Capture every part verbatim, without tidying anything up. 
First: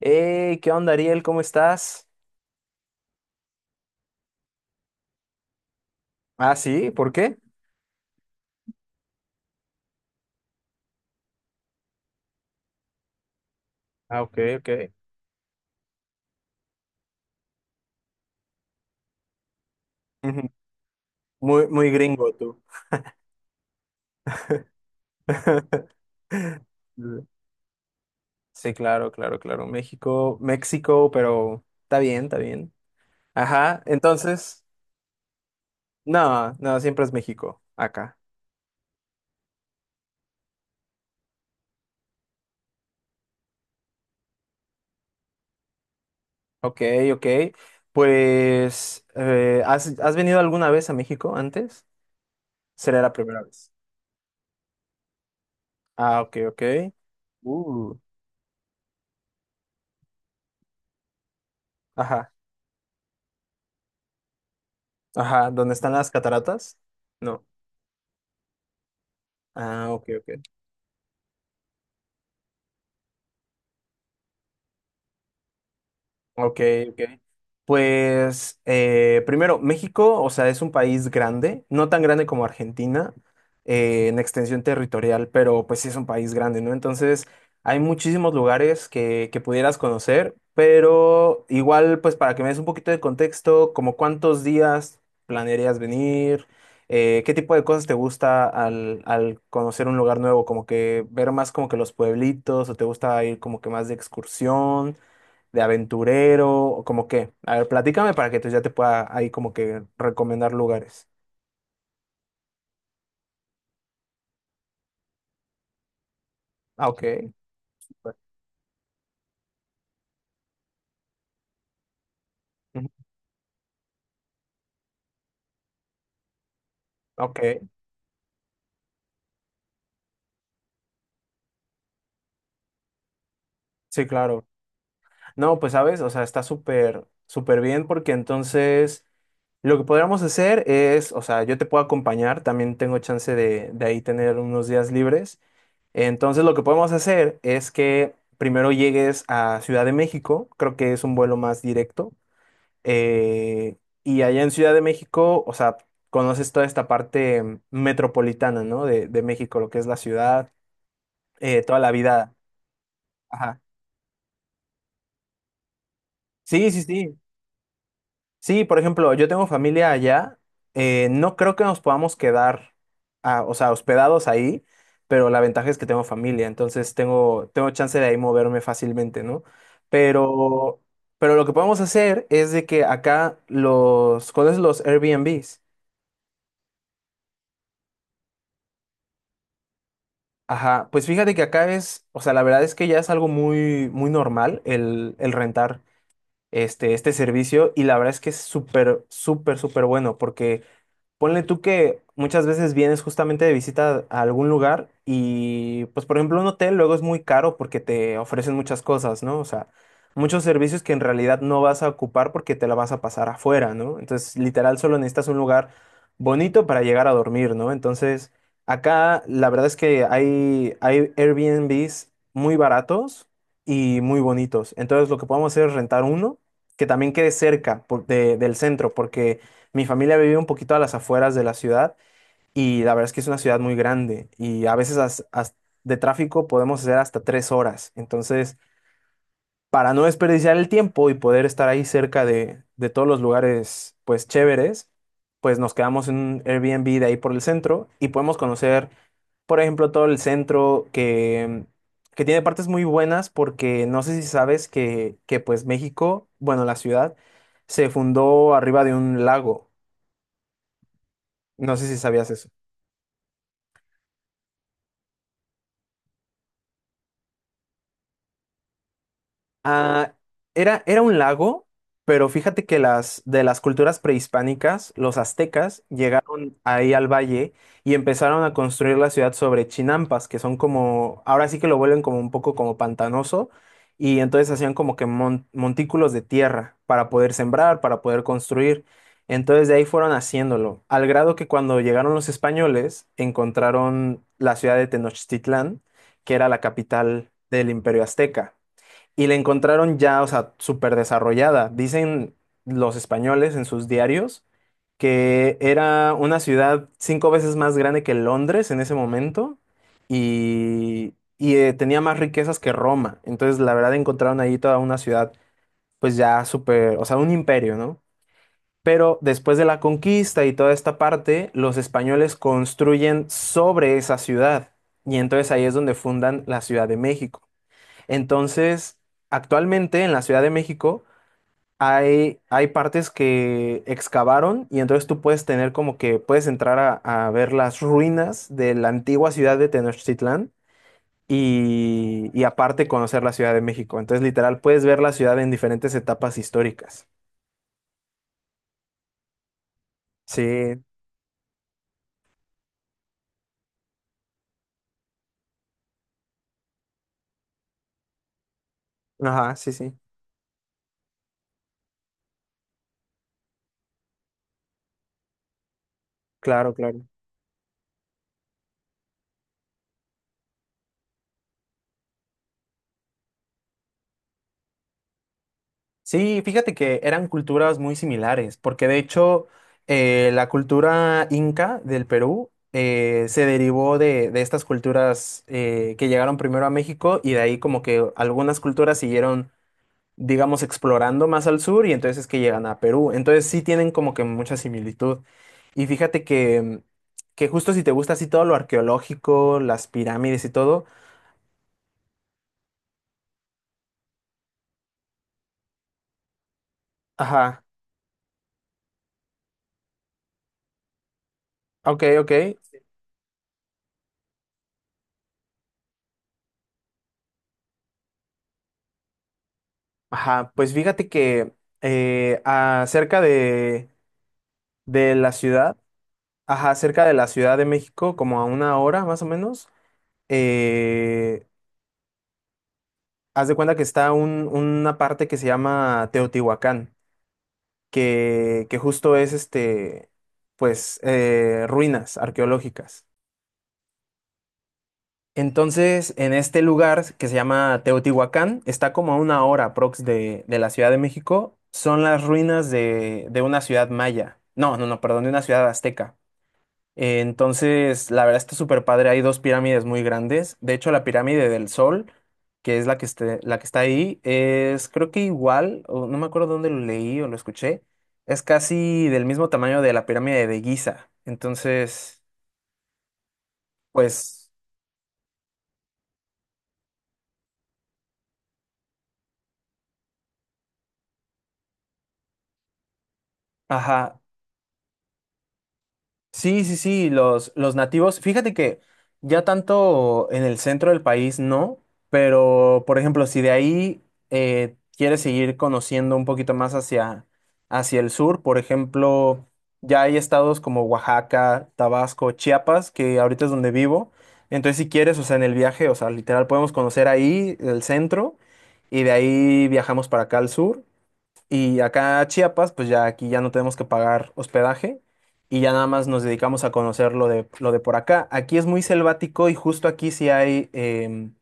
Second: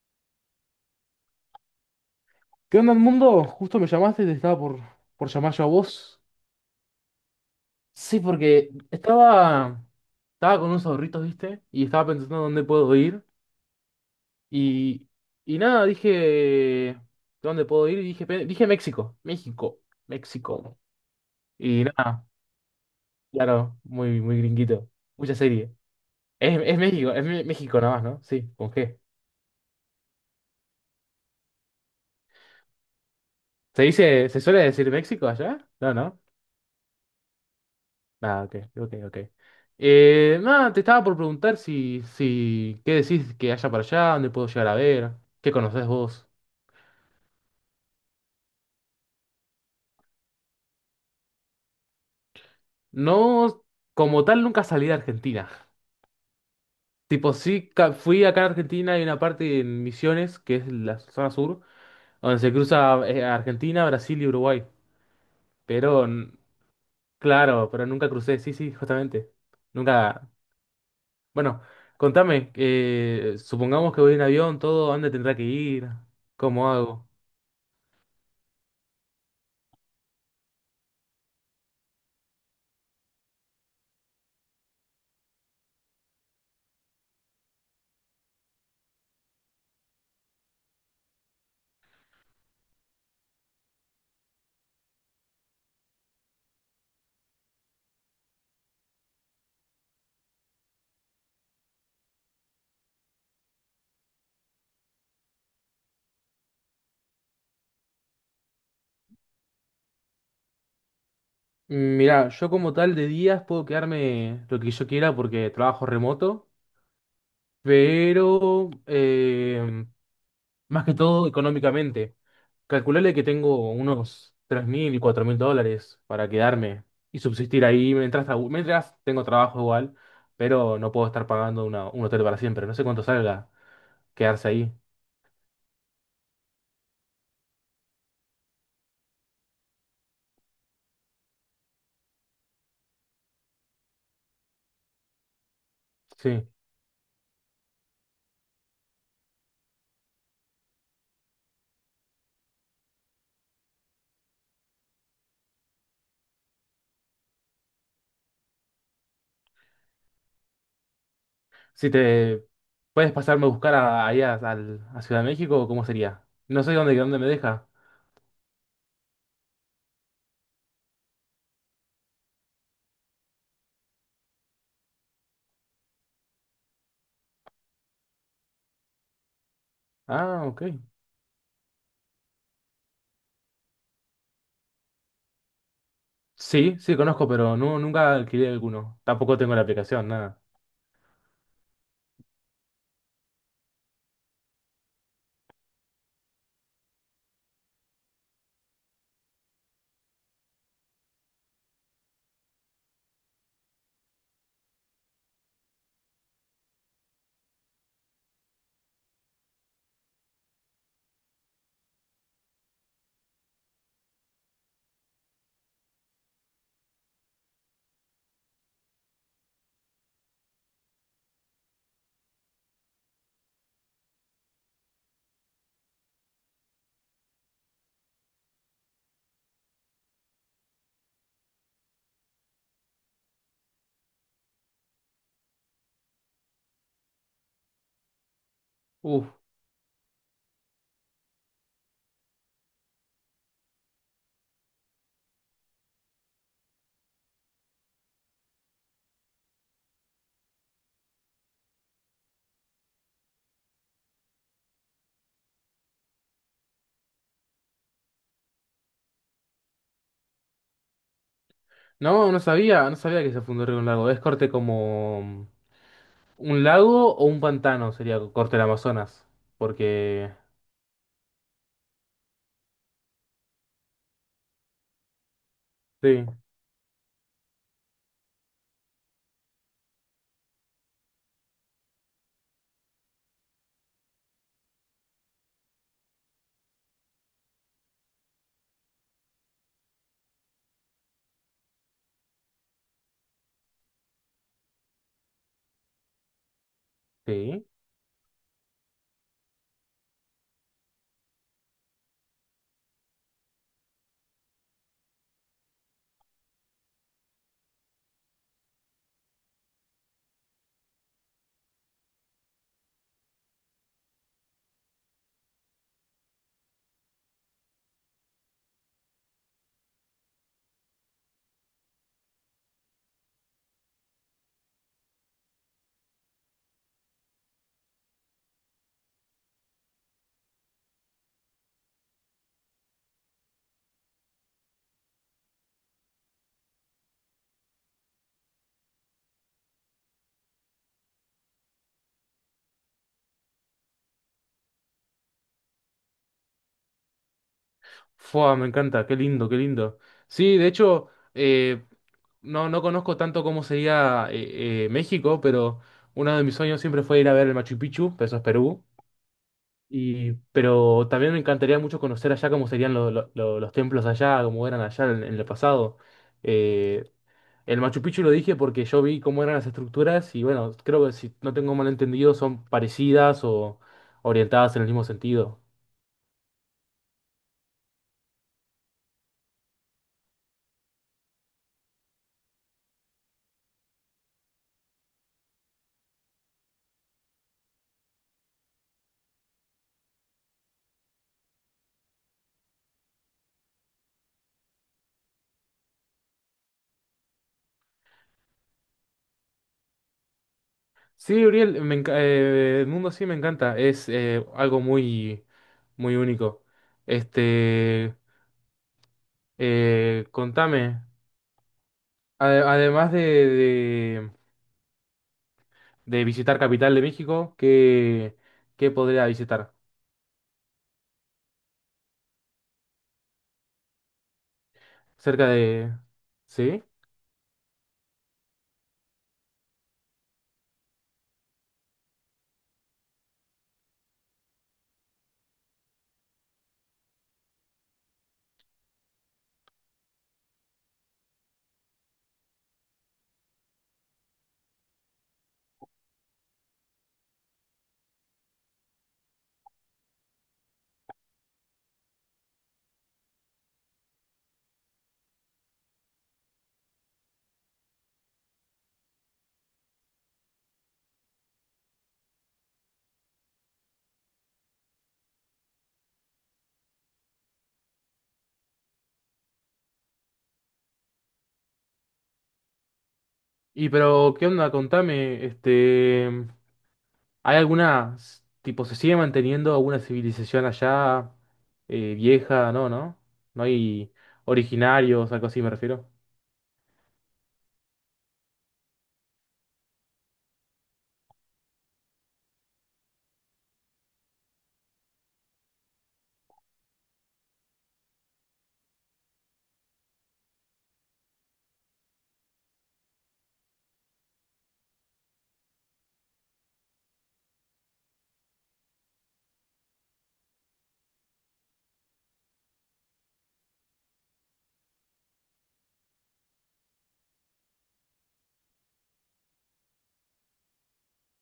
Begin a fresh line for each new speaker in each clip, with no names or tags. Hey, ¿qué onda, Ariel? ¿Cómo estás?
¿Qué onda, mundo? Justo me llamaste, te estaba por, por llamar yo a vos.
Ah, sí, ¿por qué?
Sí, porque estaba, estaba con unos ahorritos, ¿viste? Y estaba pensando dónde puedo ir.
Ah, ok, ok.
Y, y nada, dije, ¿dónde puedo ir? Y dije, pe- dije México, México,
Ujú.
México.
Muy,
Y
muy
nada,
gringo tú.
claro, muy, muy gringuito. Mucha serie. Es, es México, es Me- México nada más, ¿no? Sí, ¿con
Sí,
qué?
claro, claro, claro. México, México, pero está bien, está bien. Ajá,
¿Se dice, se suele
entonces,
decir México allá? No, ¿no?
no, no, siempre es México, acá.
Ah, ok, ok, ok. Eh, nada, te estaba por preguntar si, si, ¿qué decís que haya para allá? ¿Dónde puedo llegar a ver? ¿Qué conocés vos?
Ok, ok. Pues, eh, ¿has, has venido alguna vez a México antes? ¿Será la primera
No,
vez?
como tal, nunca salí de Argentina.
Ah, ok, ok.
Tipo, sí, ca-
Uh.
fui acá a Argentina, hay una parte en Misiones, que es la zona sur,
Ajá,
donde se cruza eh, Argentina, Brasil y Uruguay.
ajá. ¿Dónde están
Pero,
las
n-
cataratas? No.
claro, pero nunca crucé, sí, sí, justamente.
Ah, ok,
Nunca.
ok.
Bueno, contame, eh, supongamos que voy en avión, todo, ¿a ¿dónde tendrá que ir?
Ok,
¿Cómo
ok.
hago?
Pues eh, primero, México, o sea, es un país grande, no tan grande como Argentina eh, en extensión territorial, pero pues sí es un país grande, ¿no? Entonces, hay muchísimos lugares que, que pudieras conocer, pero igual, pues para que me des un poquito de contexto, como cuántos días planearías venir. Eh, qué tipo de cosas te gusta al, al conocer un lugar nuevo, como que ver más como que los pueblitos, o te gusta ir como que más de excursión, de aventurero, o como qué. A ver, platícame para que entonces ya te pueda ahí como que recomendar lugares.
Mm, Mirá, yo como tal de días puedo quedarme lo que yo quiera porque trabajo remoto,
Ah, ok.
pero eh, más que todo económicamente.
Ujú.
Calcularle que tengo unos tres mil y cuatro mil dólares para quedarme y
Ok,
subsistir ahí mientras, trabu- mientras tengo trabajo igual, pero no puedo estar pagando una- un hotel para siempre. No sé cuánto salga
sí, claro.
quedarse ahí.
No, pues sabes, o sea, está súper, súper bien porque entonces lo que podríamos hacer es, o sea, yo te puedo acompañar, también tengo chance de, de ahí tener unos días libres.
Sí.
Entonces lo que podemos hacer es que primero llegues a Ciudad de México, creo que es un vuelo más directo. Eh, y allá en Ciudad de México, o sea, conoces toda esta parte, mm, metropolitana, ¿no? De, de México, lo que es la ciudad, eh, toda
Si
la vida.
te puedes pasarme a
Ajá.
buscar a, allá al- a Ciudad de México, ¿cómo sería? No
Sí,
sé
sí,
dónde,
sí.
dónde me deja.
Sí, por ejemplo, yo tengo familia allá. Eh, no creo que nos podamos quedar, ah, o sea, hospedados ahí, pero la ventaja es que tengo familia, entonces tengo, tengo chance de ahí moverme fácilmente, ¿no?
Ah, ok.
Pero, pero lo que podemos hacer es de que acá los, ¿cuáles los Airbnbs?
Sí, sí, conozco, pero no, nunca alquilé alguno. Tampoco tengo la aplicación, nada.
Ajá, pues fíjate que acá es, o sea, la verdad es que ya es algo muy, muy normal el, el rentar este, este servicio, y la verdad es que es súper, súper, súper bueno porque ponle tú que muchas veces vienes justamente de visita a algún lugar y, pues, por ejemplo, un hotel luego es muy caro porque te ofrecen muchas cosas, ¿no? O sea, muchos servicios que en realidad no vas a ocupar porque te la vas a pasar afuera, ¿no? Entonces, literal, solo necesitas un lugar bonito para llegar a dormir, ¿no? Entonces, acá la verdad es que hay, hay Airbnbs muy baratos y muy bonitos. Entonces, lo que podemos hacer es rentar uno que también quede cerca por- de- del centro porque... Mi familia vive un poquito a las afueras de la ciudad y la verdad es que es una ciudad muy grande y a veces as- as- de tráfico podemos hacer hasta tres horas. Entonces,
Uf.
para no desperdiciar el tiempo y poder estar ahí cerca de, de todos los lugares, pues chéveres, pues nos quedamos en un Airbnb de ahí por el centro y podemos conocer, por ejemplo, todo el centro que, que tiene partes muy buenas porque no sé si sabes que, que pues México, bueno, la ciudad se fundó arriba de un lago. No sé si sabías
No, no
eso.
sabía, no sabía que se fundó Río un lago. Es corte como un lago o un pantano, sería corte del Amazonas.
Ah,
Porque.
era, era un lago, pero fíjate que las de las culturas prehispánicas, los aztecas
Sí,
llegaron ahí al valle y empezaron a construir la ciudad sobre chinampas, que son como, ahora sí que lo vuelven como un poco como pantanoso, y entonces hacían como que mon- montículos de tierra para poder sembrar, para poder construir. Entonces de ahí fueron haciéndolo, al grado que cuando llegaron los españoles encontraron la ciudad de Tenochtitlán, que era la capital
sí.
del Imperio Azteca, y la encontraron ya, o sea, súper desarrollada. Dicen los españoles en sus diarios que era una ciudad cinco veces más grande que Londres en ese momento y, y, eh, tenía más riquezas que Roma. Entonces, la verdad, encontraron ahí toda una ciudad, pues ya súper, o sea, un imperio, ¿no? Pero después de la conquista y toda esta parte, los españoles construyen sobre esa ciudad y entonces ahí es donde fundan la Ciudad de México. Entonces, actualmente en la Ciudad de México hay, hay partes que excavaron y entonces tú puedes tener como que puedes entrar a, a ver las ruinas de la antigua ciudad de Tenochtitlán y, y aparte conocer la Ciudad de México. Entonces, literal, puedes ver la ciudad en diferentes etapas históricas.
Fua, me encanta, qué lindo, qué lindo. Sí, de
Sí,
hecho, eh, no, no conozco tanto cómo sería eh, eh, México, pero uno de mis sueños siempre fue ir a ver el Machu Picchu, pero eso es Perú.
ajá, sí, sí,
Y, pero también me encantaría mucho conocer allá cómo serían lo- lo- lo- los templos allá, cómo eran allá en, en el pasado.
claro, claro.
Eh, el Machu Picchu lo dije porque yo vi cómo eran las estructuras y bueno, creo que si no tengo mal entendido son parecidas o orientadas en el mismo sentido.
Sí, fíjate que eran culturas muy similares, porque de hecho eh, la cultura inca del Perú, eh, se derivó de, de estas culturas eh, que llegaron primero a México y de ahí como que algunas culturas siguieron, digamos, explorando más al sur y entonces es que llegan a Perú. Entonces sí tienen como que mucha similitud. Y fíjate que, que justo si te gusta así todo lo arqueológico, las pirámides y todo,
Sí, Uriel, me enca- eh, el mundo sí me encanta, es eh, algo muy, muy único.
ajá,
Este, eh, contame,
ok, ok.
ade- además de, de visitar Capital de México, ¿qué, qué podría visitar?
Ajá, pues fíjate que eh, a- de, de la
Cerca
ciudad,
de...
ajá,
¿Sí?
cerca de la Ciudad de México, como a una hora más o menos, eh, haz de cuenta que está un- una parte que se llama Teotihuacán, que, que justo es este, pues, eh, ruinas arqueológicas. Entonces, en este lugar que se llama Teotihuacán, está como a una hora aprox de, de la Ciudad de México, son las ruinas de, de una ciudad maya. No, no, no, perdón, de una ciudad azteca. Eh, entonces, la verdad está súper padre, hay dos pirámides muy grandes. De hecho, la pirámide del Sol, que es la que, esté- la que está ahí, es creo que igual, o no me acuerdo dónde lo leí o lo escuché, es casi del mismo tamaño de la pirámide de Giza. Entonces,
Y pero, ¿qué
pues...
onda? Contame, este, ¿hay alguna, s- tipo, se sigue manteniendo alguna civilización allá eh, vieja? No, ¿no? No hay
Ajá,
originarios, algo así me refiero.
sí, sí, sí, los, los nativos. Fíjate que ya tanto en el centro del país no, pero por ejemplo, si de ahí eh, quieres seguir conociendo un poquito más hacia, hacia el sur, por ejemplo, ya hay estados como Oaxaca, Tabasco, Chiapas, que ahorita es donde vivo. Entonces, si quieres, o sea, en el viaje, o sea, literal podemos conocer ahí el centro y de ahí viajamos para acá al sur. Y acá a Chiapas, pues ya aquí ya no tenemos que pagar hospedaje y ya nada más nos dedicamos a conocer lo de, lo de por acá. Aquí es muy selvático y justo aquí sí hay em,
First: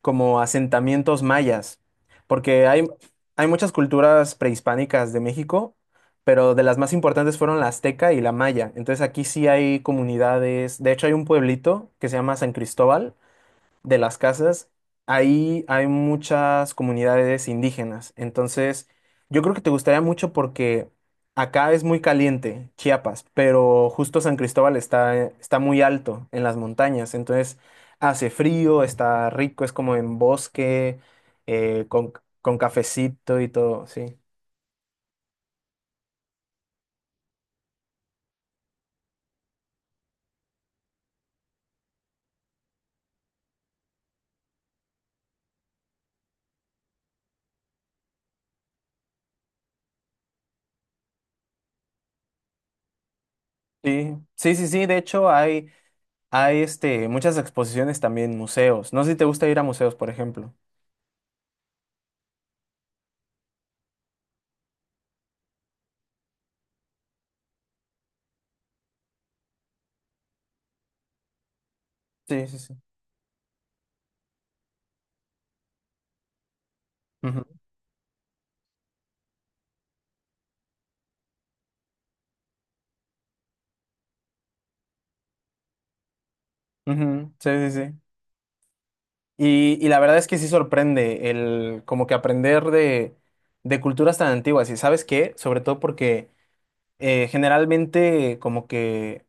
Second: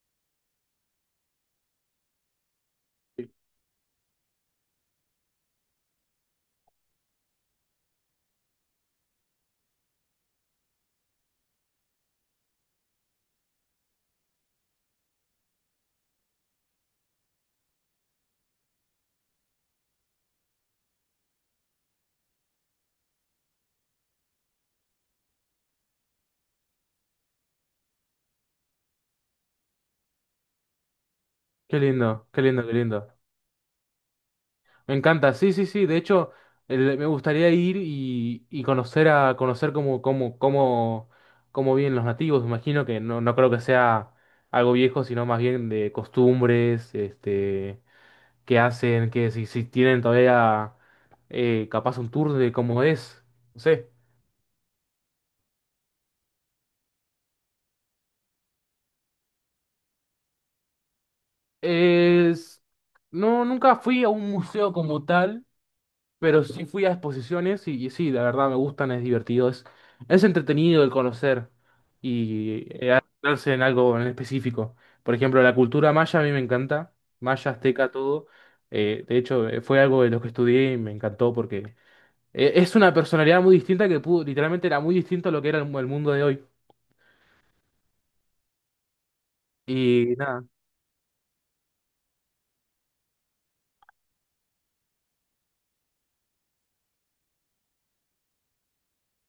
como asentamientos mayas, porque hay,
Sí.
hay muchas culturas prehispánicas de México, pero de las más importantes fueron la azteca y la maya. Entonces aquí sí hay comunidades, de hecho hay un pueblito que se llama San Cristóbal de las Casas, ahí hay muchas comunidades indígenas. Entonces, yo creo que te gustaría mucho porque acá es muy caliente, Chiapas, pero justo San Cristóbal está, está muy alto en las montañas. Entonces, hace frío, está rico, es como en bosque,
Qué
eh, con,
lindo, qué
con
lindo, qué lindo.
cafecito y todo, sí.
Me encanta, sí, sí, sí. De hecho, el- me gustaría ir y, y conocer a conocer cómo, cómo, cómo, cómo viven los nativos. Me imagino que no, no creo que sea algo viejo, sino más bien de costumbres, este, qué hacen, que si, si tienen todavía eh, capaz un tour de cómo es. No sé.
Sí, sí, sí, sí, de hecho hay, hay este, muchas exposiciones también, museos. No sé si te gusta ir a museos, por ejemplo.
Es, no, nunca fui a un museo como tal. Pero sí fui a exposiciones y, y sí, la verdad me gustan, es divertido, es, es entretenido el conocer
Sí, sí,
y
sí.
eh, adentrarse en algo en específico. Por ejemplo, la cultura maya a mí me encanta,
Ujú,
maya, azteca, todo. Eh, de hecho, eh, fue algo de lo que estudié y me encantó porque eh, es una personalidad muy distinta que pudo, literalmente era muy distinto a lo que era el, mu- el mundo de hoy.
ujú, sí, sí, sí. Y, y la
Y
verdad es que
nada.
sí sorprende el como que aprender de, de culturas tan antiguas. ¿Y sabes qué? Sobre todo porque eh, generalmente como que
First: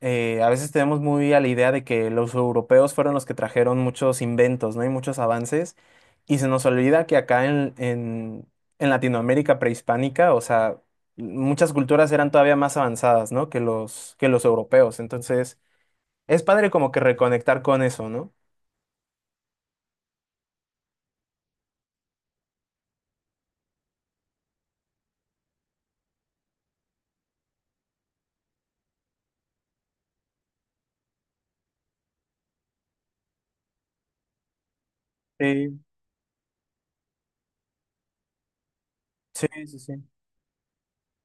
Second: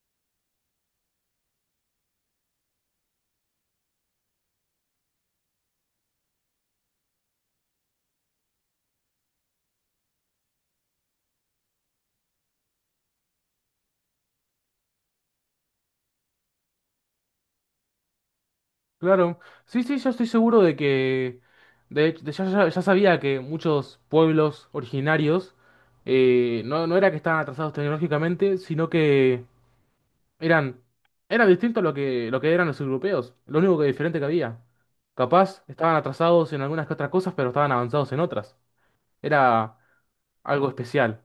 eh, a veces tenemos muy a la idea de que los europeos fueron los que trajeron muchos inventos, ¿no? Y muchos avances. Y se nos olvida que acá en, en, en Latinoamérica prehispánica, o sea, muchas culturas eran todavía más avanzadas, ¿no? Que los, que los europeos. Entonces, es padre como que reconectar con eso, ¿no?
Claro, sí, sí, yo estoy seguro de que, de hecho, de- ya, ya- ya sabía que muchos pueblos originarios eh, no, no era que estaban atrasados tecnológicamente, sino que eran, era distinto a lo que, lo que, eran los europeos, lo único que diferente que había. Capaz
Sí,
estaban atrasados en algunas que otras cosas, pero estaban avanzados en otras.
sí,
Era
sí, sí.
algo especial.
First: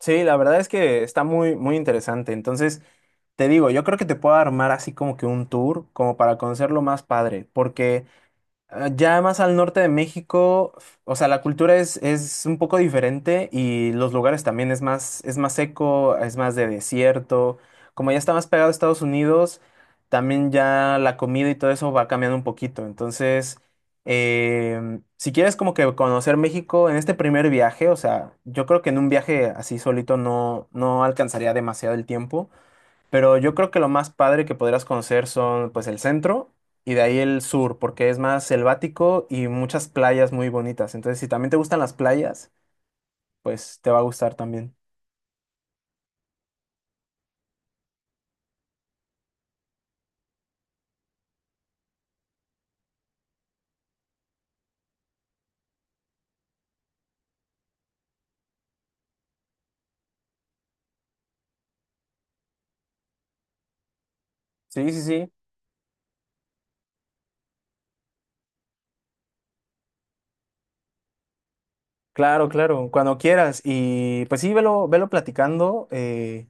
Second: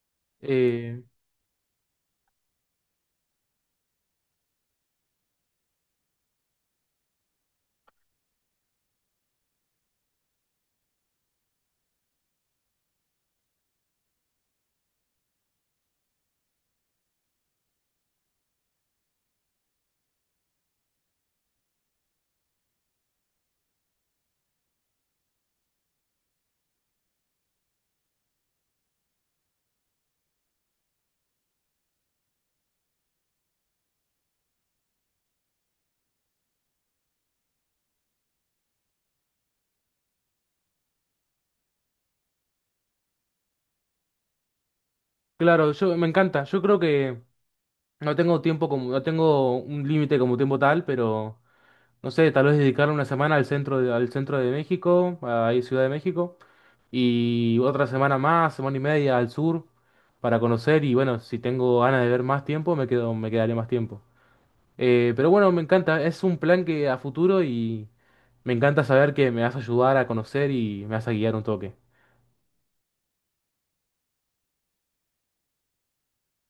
Sí, la verdad es
Eh,
que está muy, muy interesante. Entonces, te digo, yo creo que te puedo armar así como que un tour, como para conocerlo más padre, porque ah, ya más al norte de México, f- o sea, la cultura es, es un poco diferente y los lugares también es más, es más seco, es más de desierto. Como ya está más pegado a Estados Unidos, también ya la comida y todo eso va cambiando un poquito. Entonces, em, si quieres como que conocer México en este primer viaje, o sea, yo creo que en un viaje así solito no, no alcanzaría demasiado el tiempo. Pero yo creo que lo más padre que podrías conocer son pues el centro y de ahí el sur, porque es más selvático y muchas playas muy bonitas. Entonces, si también te gustan las playas, pues te va a gustar también.
claro, yo me encanta, yo creo que no tengo tiempo como, no tengo un límite como tiempo tal, pero... No sé, tal vez dedicar una semana al centro de, al centro de México, ahí Ciudad de México, y otra semana más, semana y media al sur para conocer y bueno, si tengo ganas de ver más tiempo, me quedo, me quedaré más tiempo.
Sí, sí,
Eh, pero
sí.
bueno, me encanta, es un plan que a futuro y me encanta saber que me vas a ayudar a conocer y me vas a guiar un toque.
Claro, claro. Cuando quieras. Y pues sí, velo, velo platicando eh,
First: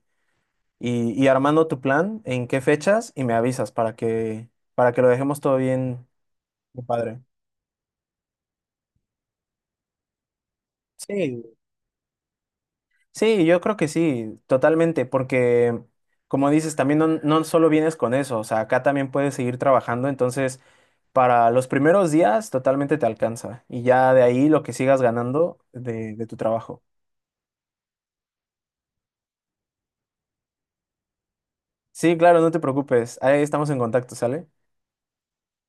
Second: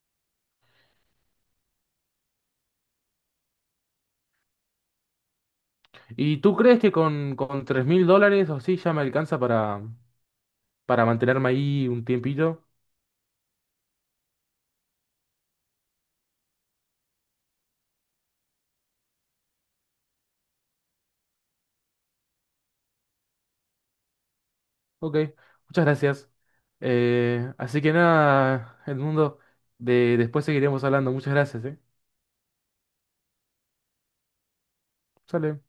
y, y armando tu plan, en qué fechas, y me avisas para que, para que lo dejemos todo bien,
¿Y tú crees
bien
que
padre.
con, con tres mil dólares o así ya me alcanza para, para mantenerme
Sí,
ahí un tiempito?
sí, yo creo que sí, totalmente, porque como dices, también no, no solo vienes con eso, o sea, acá también puedes seguir trabajando, entonces para los primeros días totalmente te alcanza y ya de ahí lo que sigas
Ok,
ganando
muchas
de, de
gracias.
tu trabajo.
Eh, así que nada, Edmundo, de, después seguiremos hablando. Muchas gracias, ¿eh?
Sí, claro, no te preocupes, ahí estamos en contacto, ¿sale?
Sale.